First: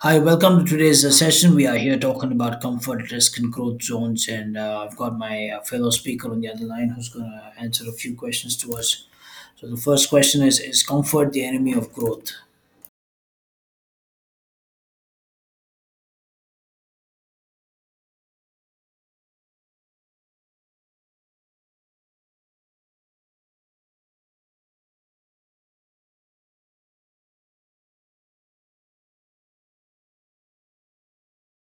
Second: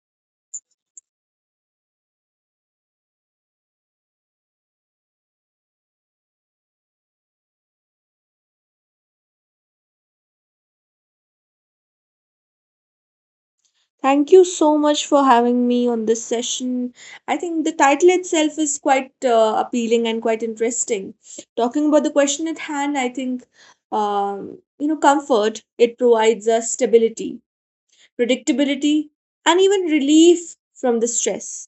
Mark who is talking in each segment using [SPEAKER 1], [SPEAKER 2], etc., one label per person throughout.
[SPEAKER 1] Hi, welcome to today's session. We are here talking about comfort, risk, and growth zones. And I've got my fellow speaker on the other line who's going to answer a few questions to us. So, the first question is comfort the enemy of growth?
[SPEAKER 2] Thank you so much for having me on this session. I think the title itself is quite appealing and quite interesting. Talking about the question at hand, I think, comfort, it provides us stability, predictability, and even relief from the stress,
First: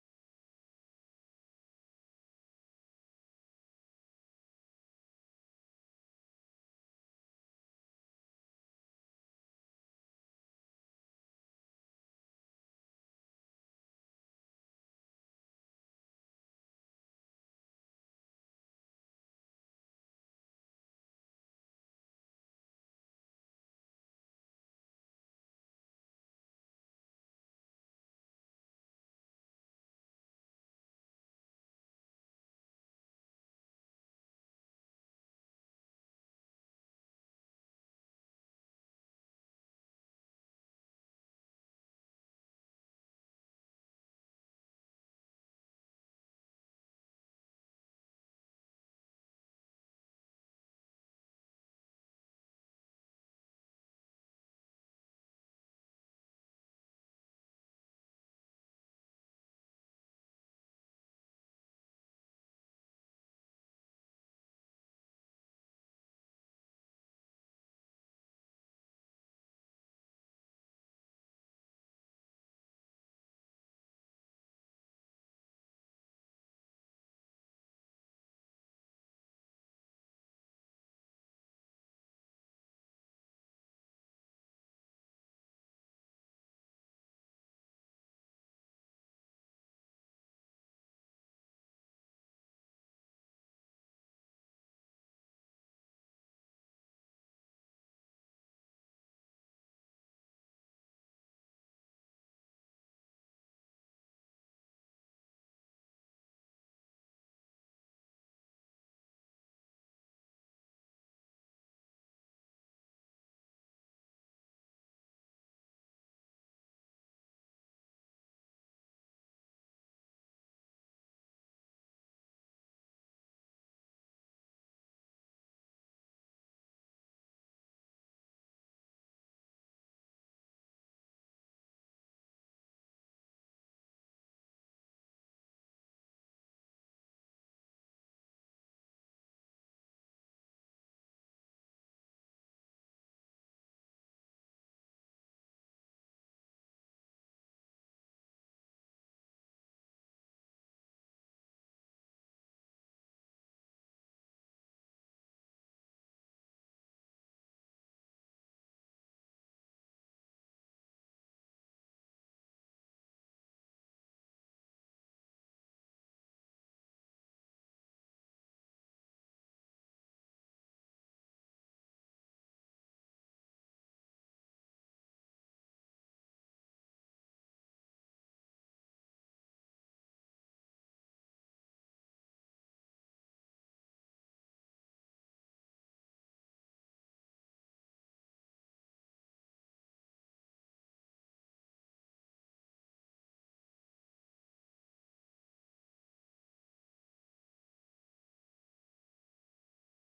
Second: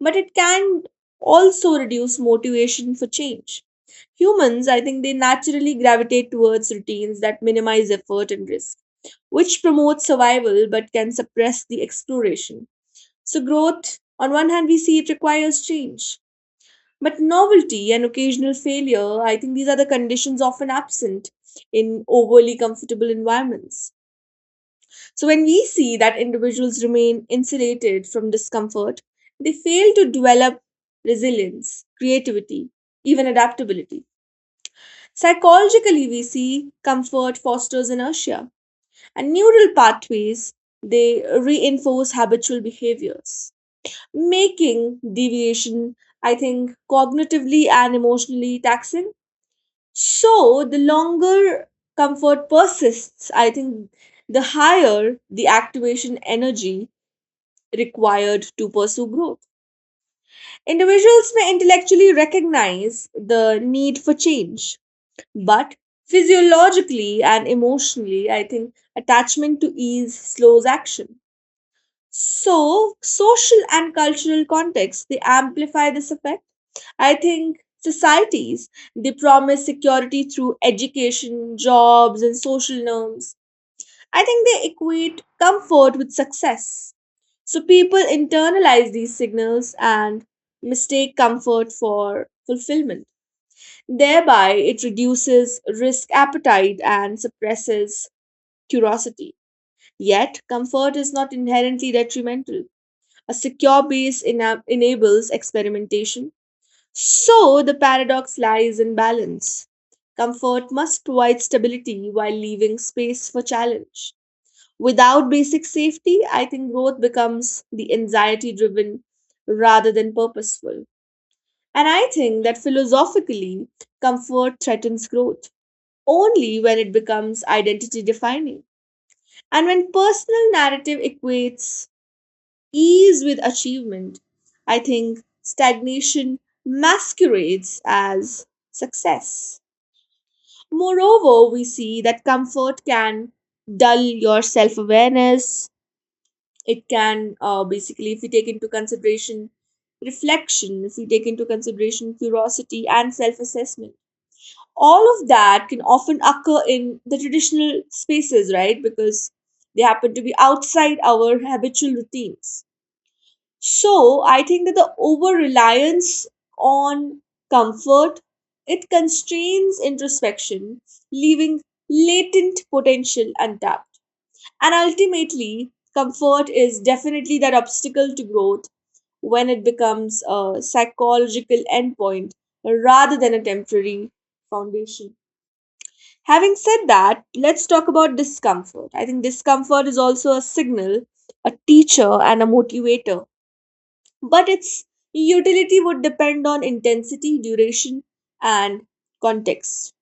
[SPEAKER 2] but it can also reduce motivation for change. Humans, I think they naturally gravitate towards routines that minimize effort and risk, which promotes survival but can suppress the exploration. So, growth, on one hand, we see it requires change, but novelty and occasional failure, I think these are the conditions often absent in overly comfortable environments. So, when we see that individuals remain insulated from discomfort, they fail to develop resilience, creativity, even adaptability. Psychologically, we see comfort fosters inertia, and neural pathways they reinforce habitual behaviors, making deviation, I think, cognitively and emotionally taxing. So, the longer comfort persists, I think, the higher the activation energy required to pursue growth. Individuals may intellectually recognize the need for change, but physiologically and emotionally, I think attachment to ease slows action. So, social and cultural contexts they amplify this effect. I think societies they promise security through education, jobs, and social norms, I think they equate comfort with success. So people internalize these signals and mistake comfort for fulfillment. Thereby, it reduces risk appetite and suppresses curiosity. Yet, comfort is not inherently detrimental. A secure base enables experimentation. So, the paradox lies in balance. Comfort must provide stability while leaving space for challenge. Without basic safety, I think growth becomes the anxiety driven rather than purposeful. And I think that philosophically, comfort threatens growth only when it becomes identity defining. And when personal narrative equates ease with achievement, I think stagnation masquerades as success. Moreover, we see that comfort can dull your self awareness, it can basically, if we take into consideration reflection, if we take into consideration curiosity and self-assessment, all of that can often occur in the traditional spaces, right? Because they happen to be outside our habitual routines. So I think that the over reliance on comfort, it constrains introspection, leaving latent potential untapped, and ultimately, comfort is definitely that obstacle to growth when it becomes a psychological endpoint rather than a temporary foundation. Having said that, let's talk about discomfort. I think discomfort is also a signal, a teacher, and a motivator, but its utility would depend on intensity, duration, and context.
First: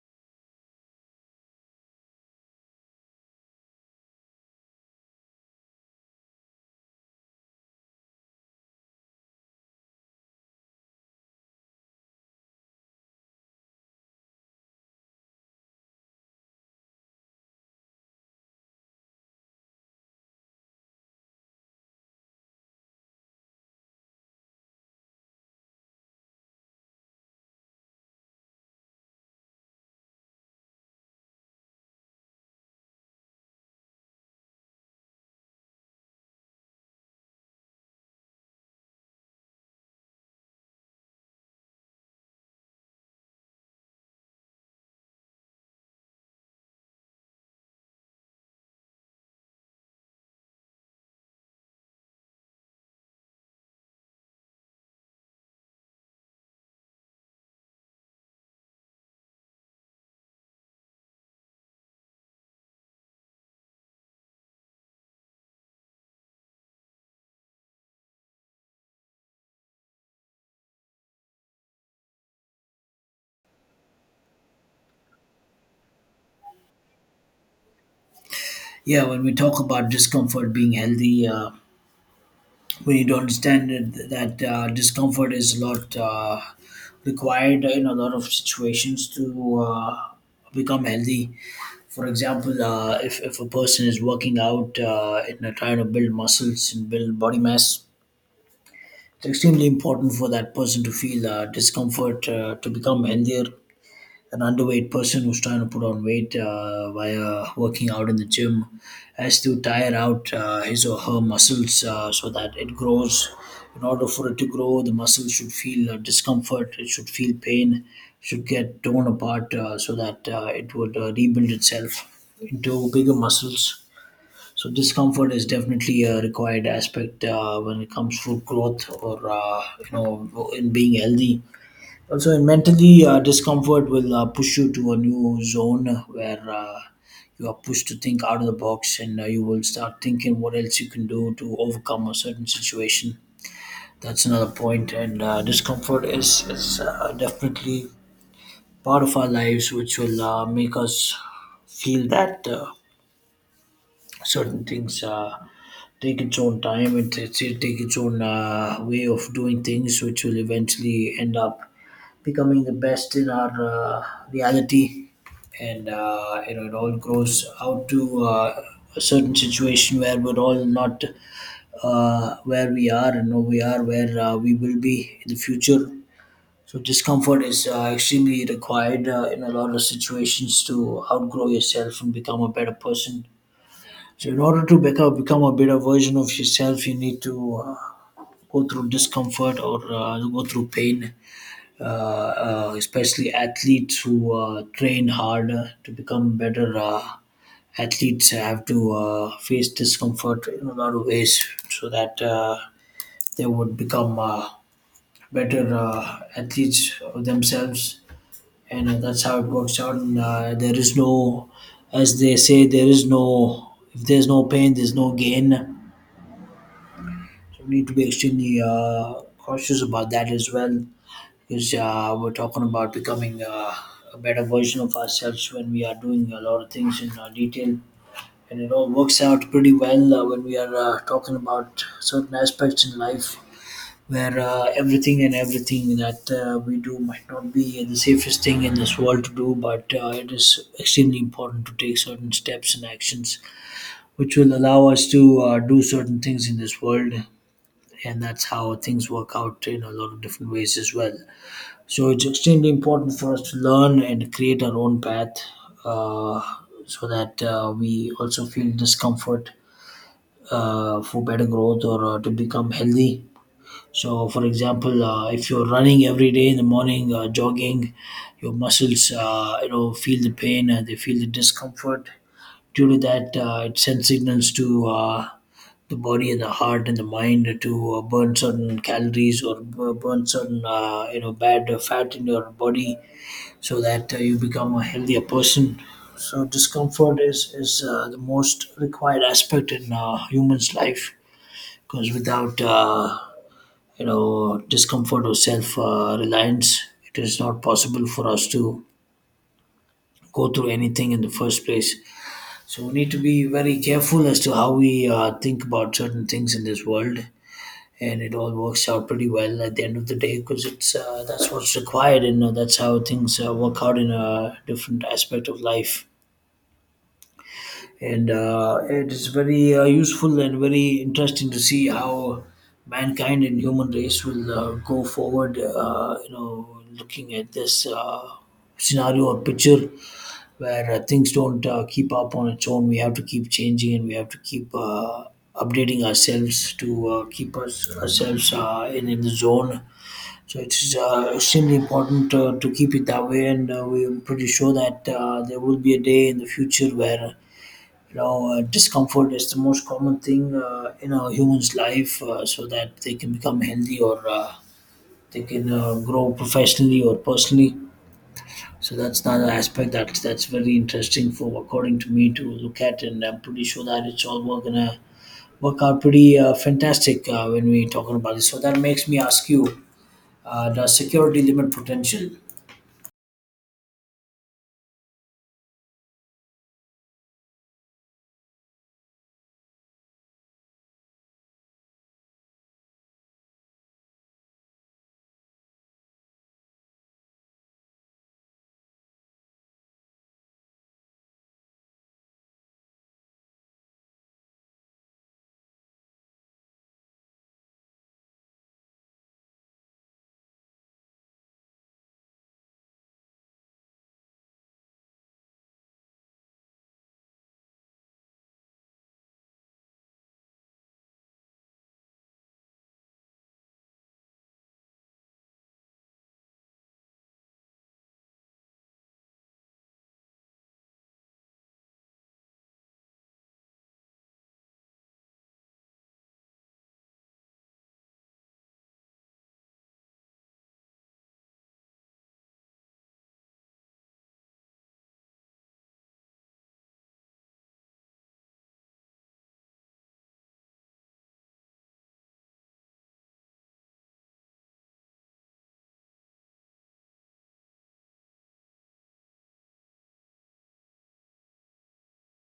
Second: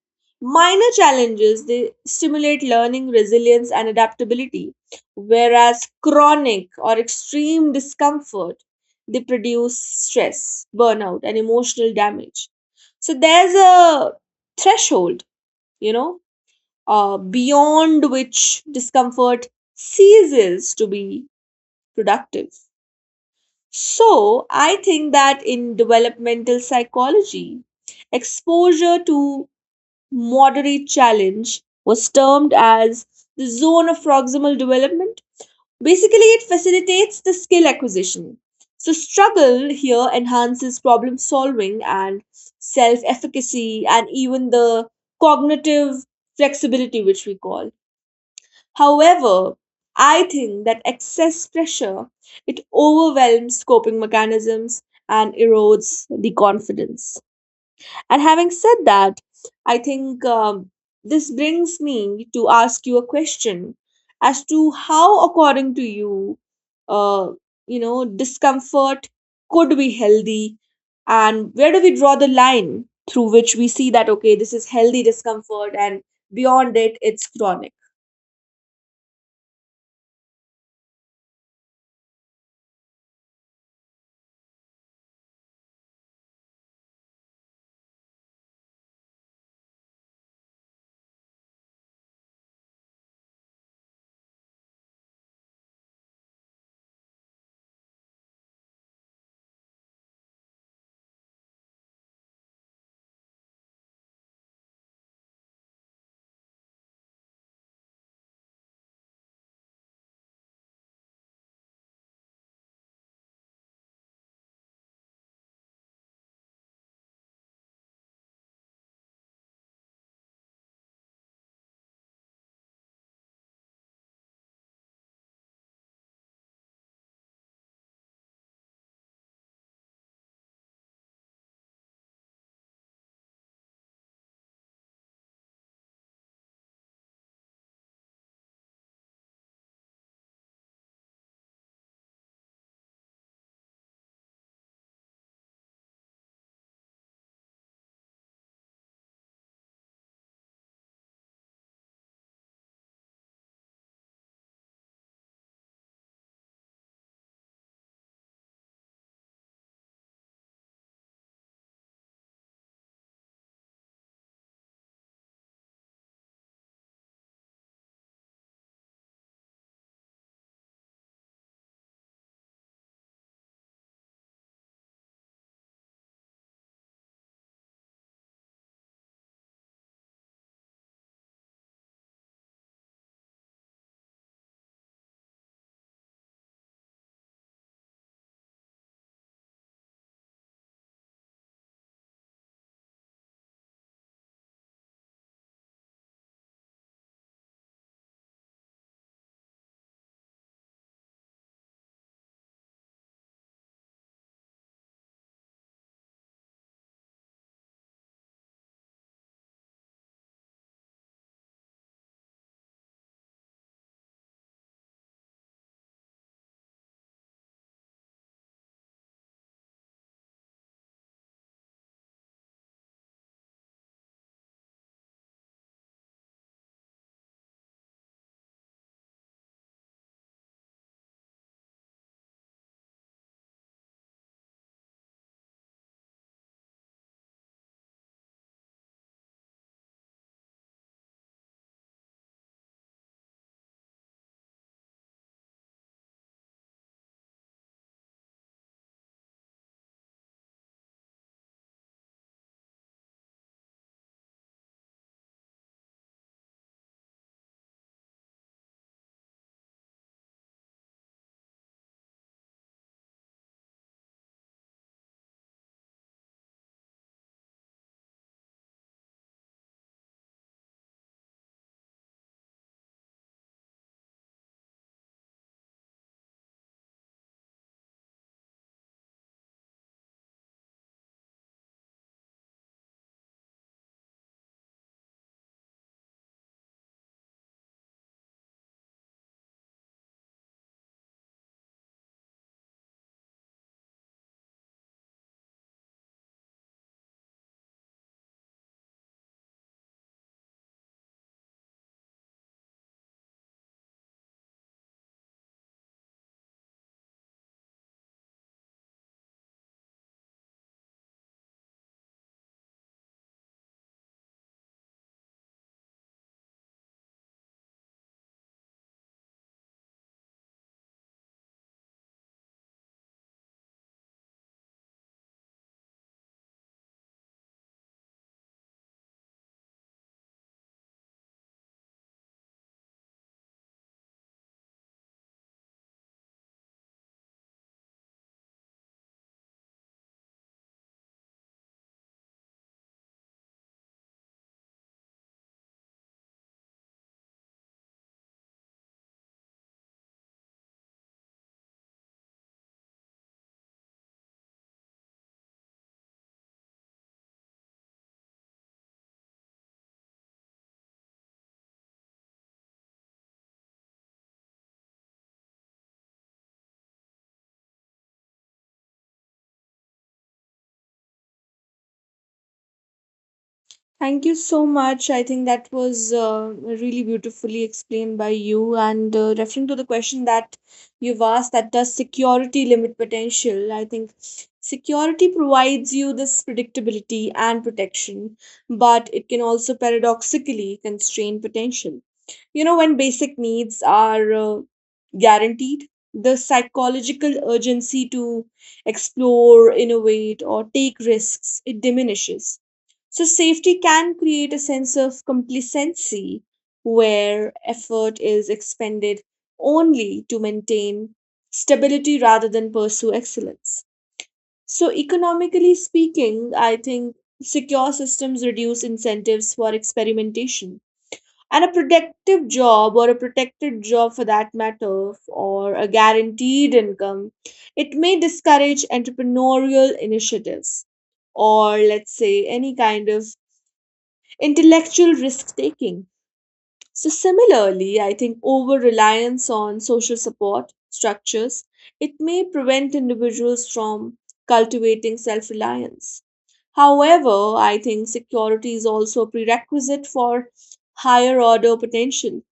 [SPEAKER 2] Minor challenges they stimulate learning, resilience, and adaptability, whereas chronic or extreme discomfort they produce stress, burnout, and emotional damage. So there's a threshold, you know, beyond which discomfort ceases to be productive. So, I think that in developmental psychology, exposure to moderate challenge was termed as the zone of proximal development. Basically, it facilitates the skill acquisition. So, struggle here enhances problem solving and self efficacy, and even the cognitive flexibility, which we call. However, I think that excess pressure, it overwhelms coping mechanisms and erodes the confidence. And having said that, I think this brings me to ask you a question as to how, according to you, uh, discomfort could be healthy, and where do we draw the line through which we see that okay, this is healthy discomfort, and beyond it, it's chronic.
[SPEAKER 1] Yeah, when we talk about discomfort being healthy, we need to understand that discomfort is a lot required in a lot of situations to become healthy. For example, if a person is working out and they're trying to build muscles and build body mass, it's extremely important for that person to feel discomfort to become healthier. An underweight person who's trying to put on weight via working out in the gym has to tire out his or her muscles so that it grows. In order for it to grow, the muscles should feel discomfort, it should feel pain, should get torn apart so that it would rebuild itself into bigger muscles. So discomfort is definitely a required aspect when it comes to growth or in being healthy also, and mentally discomfort will push you to a new zone where you are pushed to think out of the box, and you will start thinking what else you can do to overcome a certain situation. That's another point, and discomfort is definitely part of our lives, which will make us feel that certain things. Take its own time. It take its own way of doing things, which will eventually end up becoming the best in our reality. And it all grows out to a certain situation where we're all not where we are and who we are, where we will be in the future. So discomfort is extremely required in a lot of situations to outgrow yourself and become a better person. So in order to become a better version of yourself, you need to go through discomfort or go through pain. Especially athletes who train harder to become better athletes have to face discomfort in a lot of ways so that they would become better athletes of themselves. And That's how it works out. And There is no, as they say, there is no, if there's no pain, there's no gain. So we need to be extremely cautious about that as well, because we're talking about becoming a better version of ourselves when we are doing a lot of things in detail. And it all works out pretty well when we are talking about certain aspects in life where everything and everything that we do might not be the safest thing in this world to do, but it is extremely important to take certain steps and actions which will allow us to do certain things in this world, and that's how things work out in a lot of different ways as well. So it's extremely important for us to learn and create our own path, uh, so that we also feel discomfort for better growth or to become healthy. So, for example, if you're running every day in the morning, jogging, your muscles, feel the pain and they feel the discomfort. Due to that, it sends signals to the body and the heart and the mind to burn certain calories or burn certain bad fat in your body so that you become a healthier person. So discomfort is the most required aspect in human's life, because without discomfort or self reliance, it is not possible for us to go through anything in the first place. So we need to be very careful as to how we think about certain things in this world, and it all works out pretty well at the end of the day, because it's that's what's required, and that's how things work out in a different aspect of life. And It is very useful and very interesting to see how mankind and human race will go forward, looking at this scenario or picture, where things don't keep up on its own. We have to keep changing and we have to keep updating ourselves to keep us ourselves in the zone. So it's extremely important to keep it that way, and we're pretty sure that there will be a day in the future where discomfort is the most common thing in a human's life, so that they can become healthy or they can grow professionally or personally. So that's another aspect that's very interesting for according to me to look at, and I'm pretty sure that it's all we're gonna work out pretty fantastic when we're talking about this. So that makes me ask you: does security limit potential?
[SPEAKER 2] Thank you so much. I think that was really beautifully explained by you. And referring to the question that you've asked, that does security limit potential? I think security provides you this predictability and protection, but it can also paradoxically constrain potential. You know, when basic needs are guaranteed, the psychological urgency to explore, innovate, or take risks, it diminishes. So, safety can create a sense of complacency where effort is expended only to maintain stability rather than pursue excellence. So, economically speaking, I think secure systems reduce incentives for experimentation. And a productive job, or a protected job for that matter, or a guaranteed income, it may discourage entrepreneurial initiatives or let's say any kind of intellectual risk taking. So, similarly, I think over reliance on social support structures, it may prevent individuals from cultivating self reliance. However, I think security is also a prerequisite for higher order potential.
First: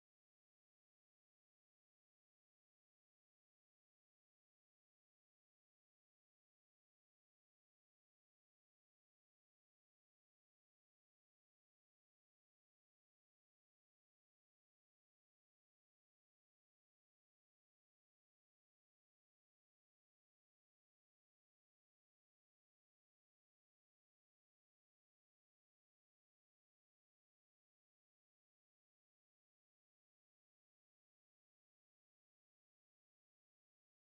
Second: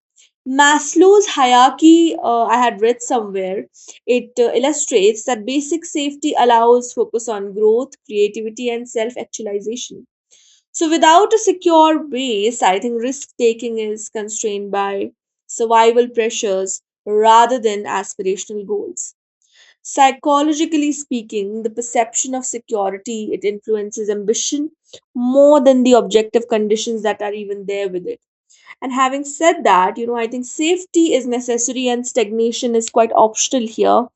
[SPEAKER 2] Maslow's hierarchy, I had read somewhere, it illustrates that basic safety allows focus on growth, creativity, and self actualization. So, without a secure base, I think risk taking is constrained by survival pressures rather than aspirational goals. Psychologically speaking, the perception of security, it influences ambition more than the objective conditions that are even there with it. And having said that, you know, I think safety is necessary and stagnation is quite optional here,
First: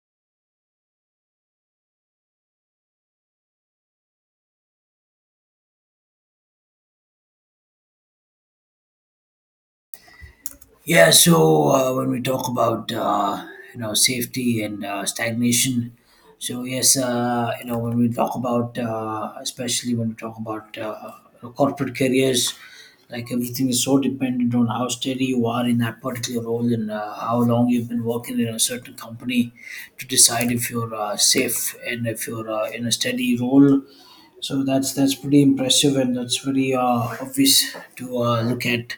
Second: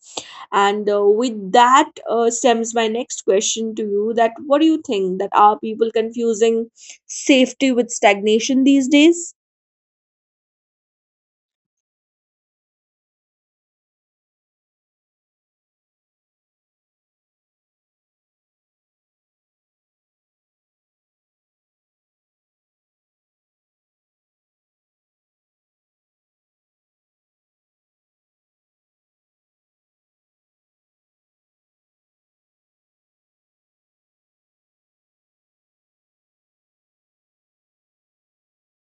[SPEAKER 2] and with that stems my next question to you, that what do you think, that are people confusing safety with stagnation these days?
[SPEAKER 1] Yeah, so when we talk about safety and stagnation, so yes, when we talk about especially when we talk about corporate careers, like everything is so dependent on how steady you are in that particular role and how long you've been working in a certain company to decide if you're safe and if you're in a steady role. So that's pretty impressive, and that's very obvious to look at.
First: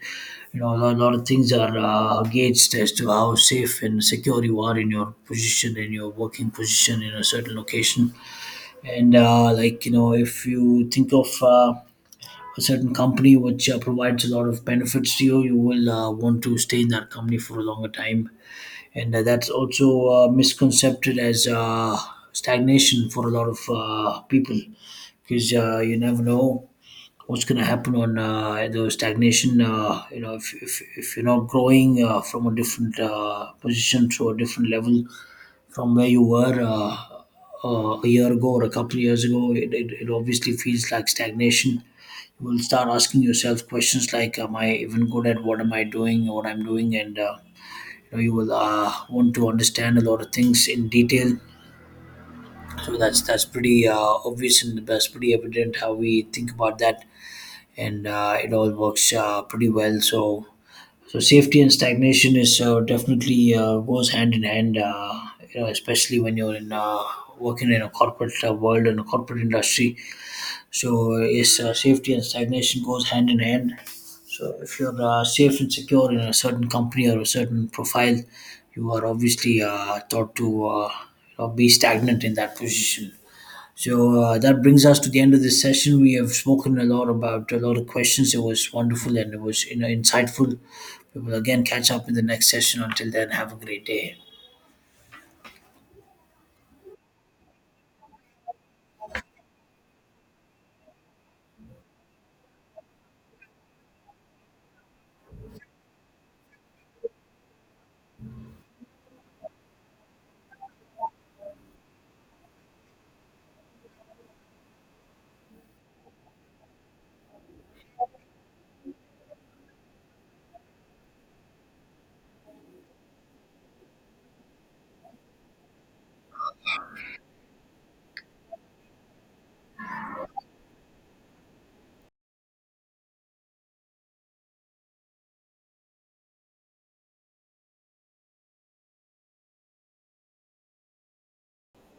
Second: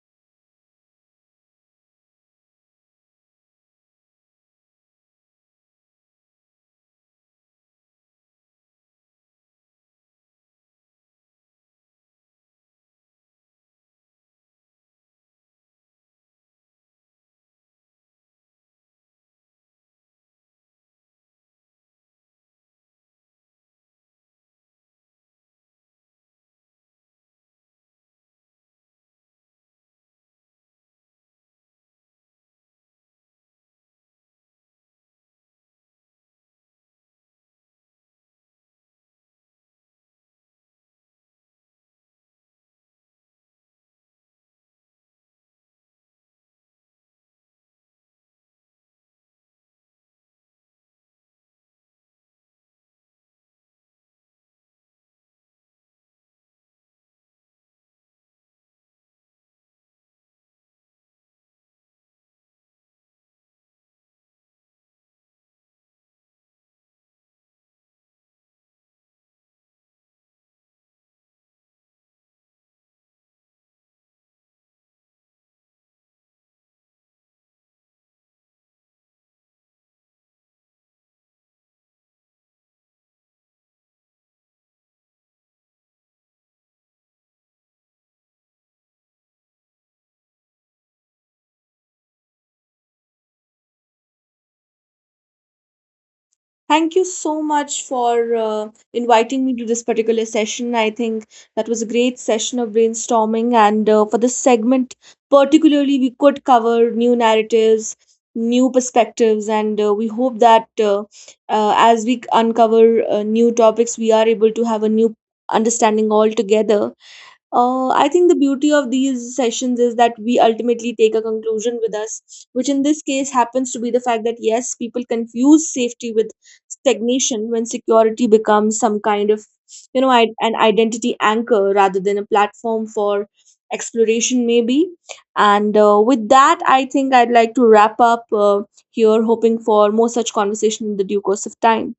[SPEAKER 1] A lot of things are gauged as to how safe and secure you are in your position in your working position in a certain location. And Like if you think of a certain company which provides a lot of benefits to you, you will want to stay in that company for a longer time, and that's also misconcepted as stagnation for a lot of people, because you never know what's going to happen on the stagnation. If you're not growing from a different position to a different level from where you were a year ago or a couple of years ago, it obviously feels like stagnation. You will start asking yourself questions like, am I even good at what I'm doing, and you will want to understand a lot of things in detail. So that's pretty obvious, and that's pretty evident how we think about that. And it all works pretty well, so safety and stagnation is definitely goes hand in hand, especially when you're in working in a corporate world and a corporate industry. So is safety and stagnation goes hand in hand. So if you're safe and secure in a certain company or a certain profile, you are obviously thought to be stagnant in that position. So that brings us to the end of this session. We have spoken a lot about a lot of questions. It was wonderful, and it was insightful. We will again catch up in the next session. Until then, have a great day.
[SPEAKER 2] Thank you so much for inviting me to this particular session. I think that was a great session of brainstorming, and for this segment particularly, we could cover new narratives, new perspectives, and we hope that as we uncover new topics, we are able to have a new understanding altogether. I think the beauty of these sessions is that we ultimately take a conclusion with us, which in this case happens to be the fact that yes, people confuse safety with stagnation when security becomes some kind of, you know, an identity anchor rather than a platform for exploration, maybe. And with that, I think I'd like to wrap up here, hoping for more such conversation in the due course of time.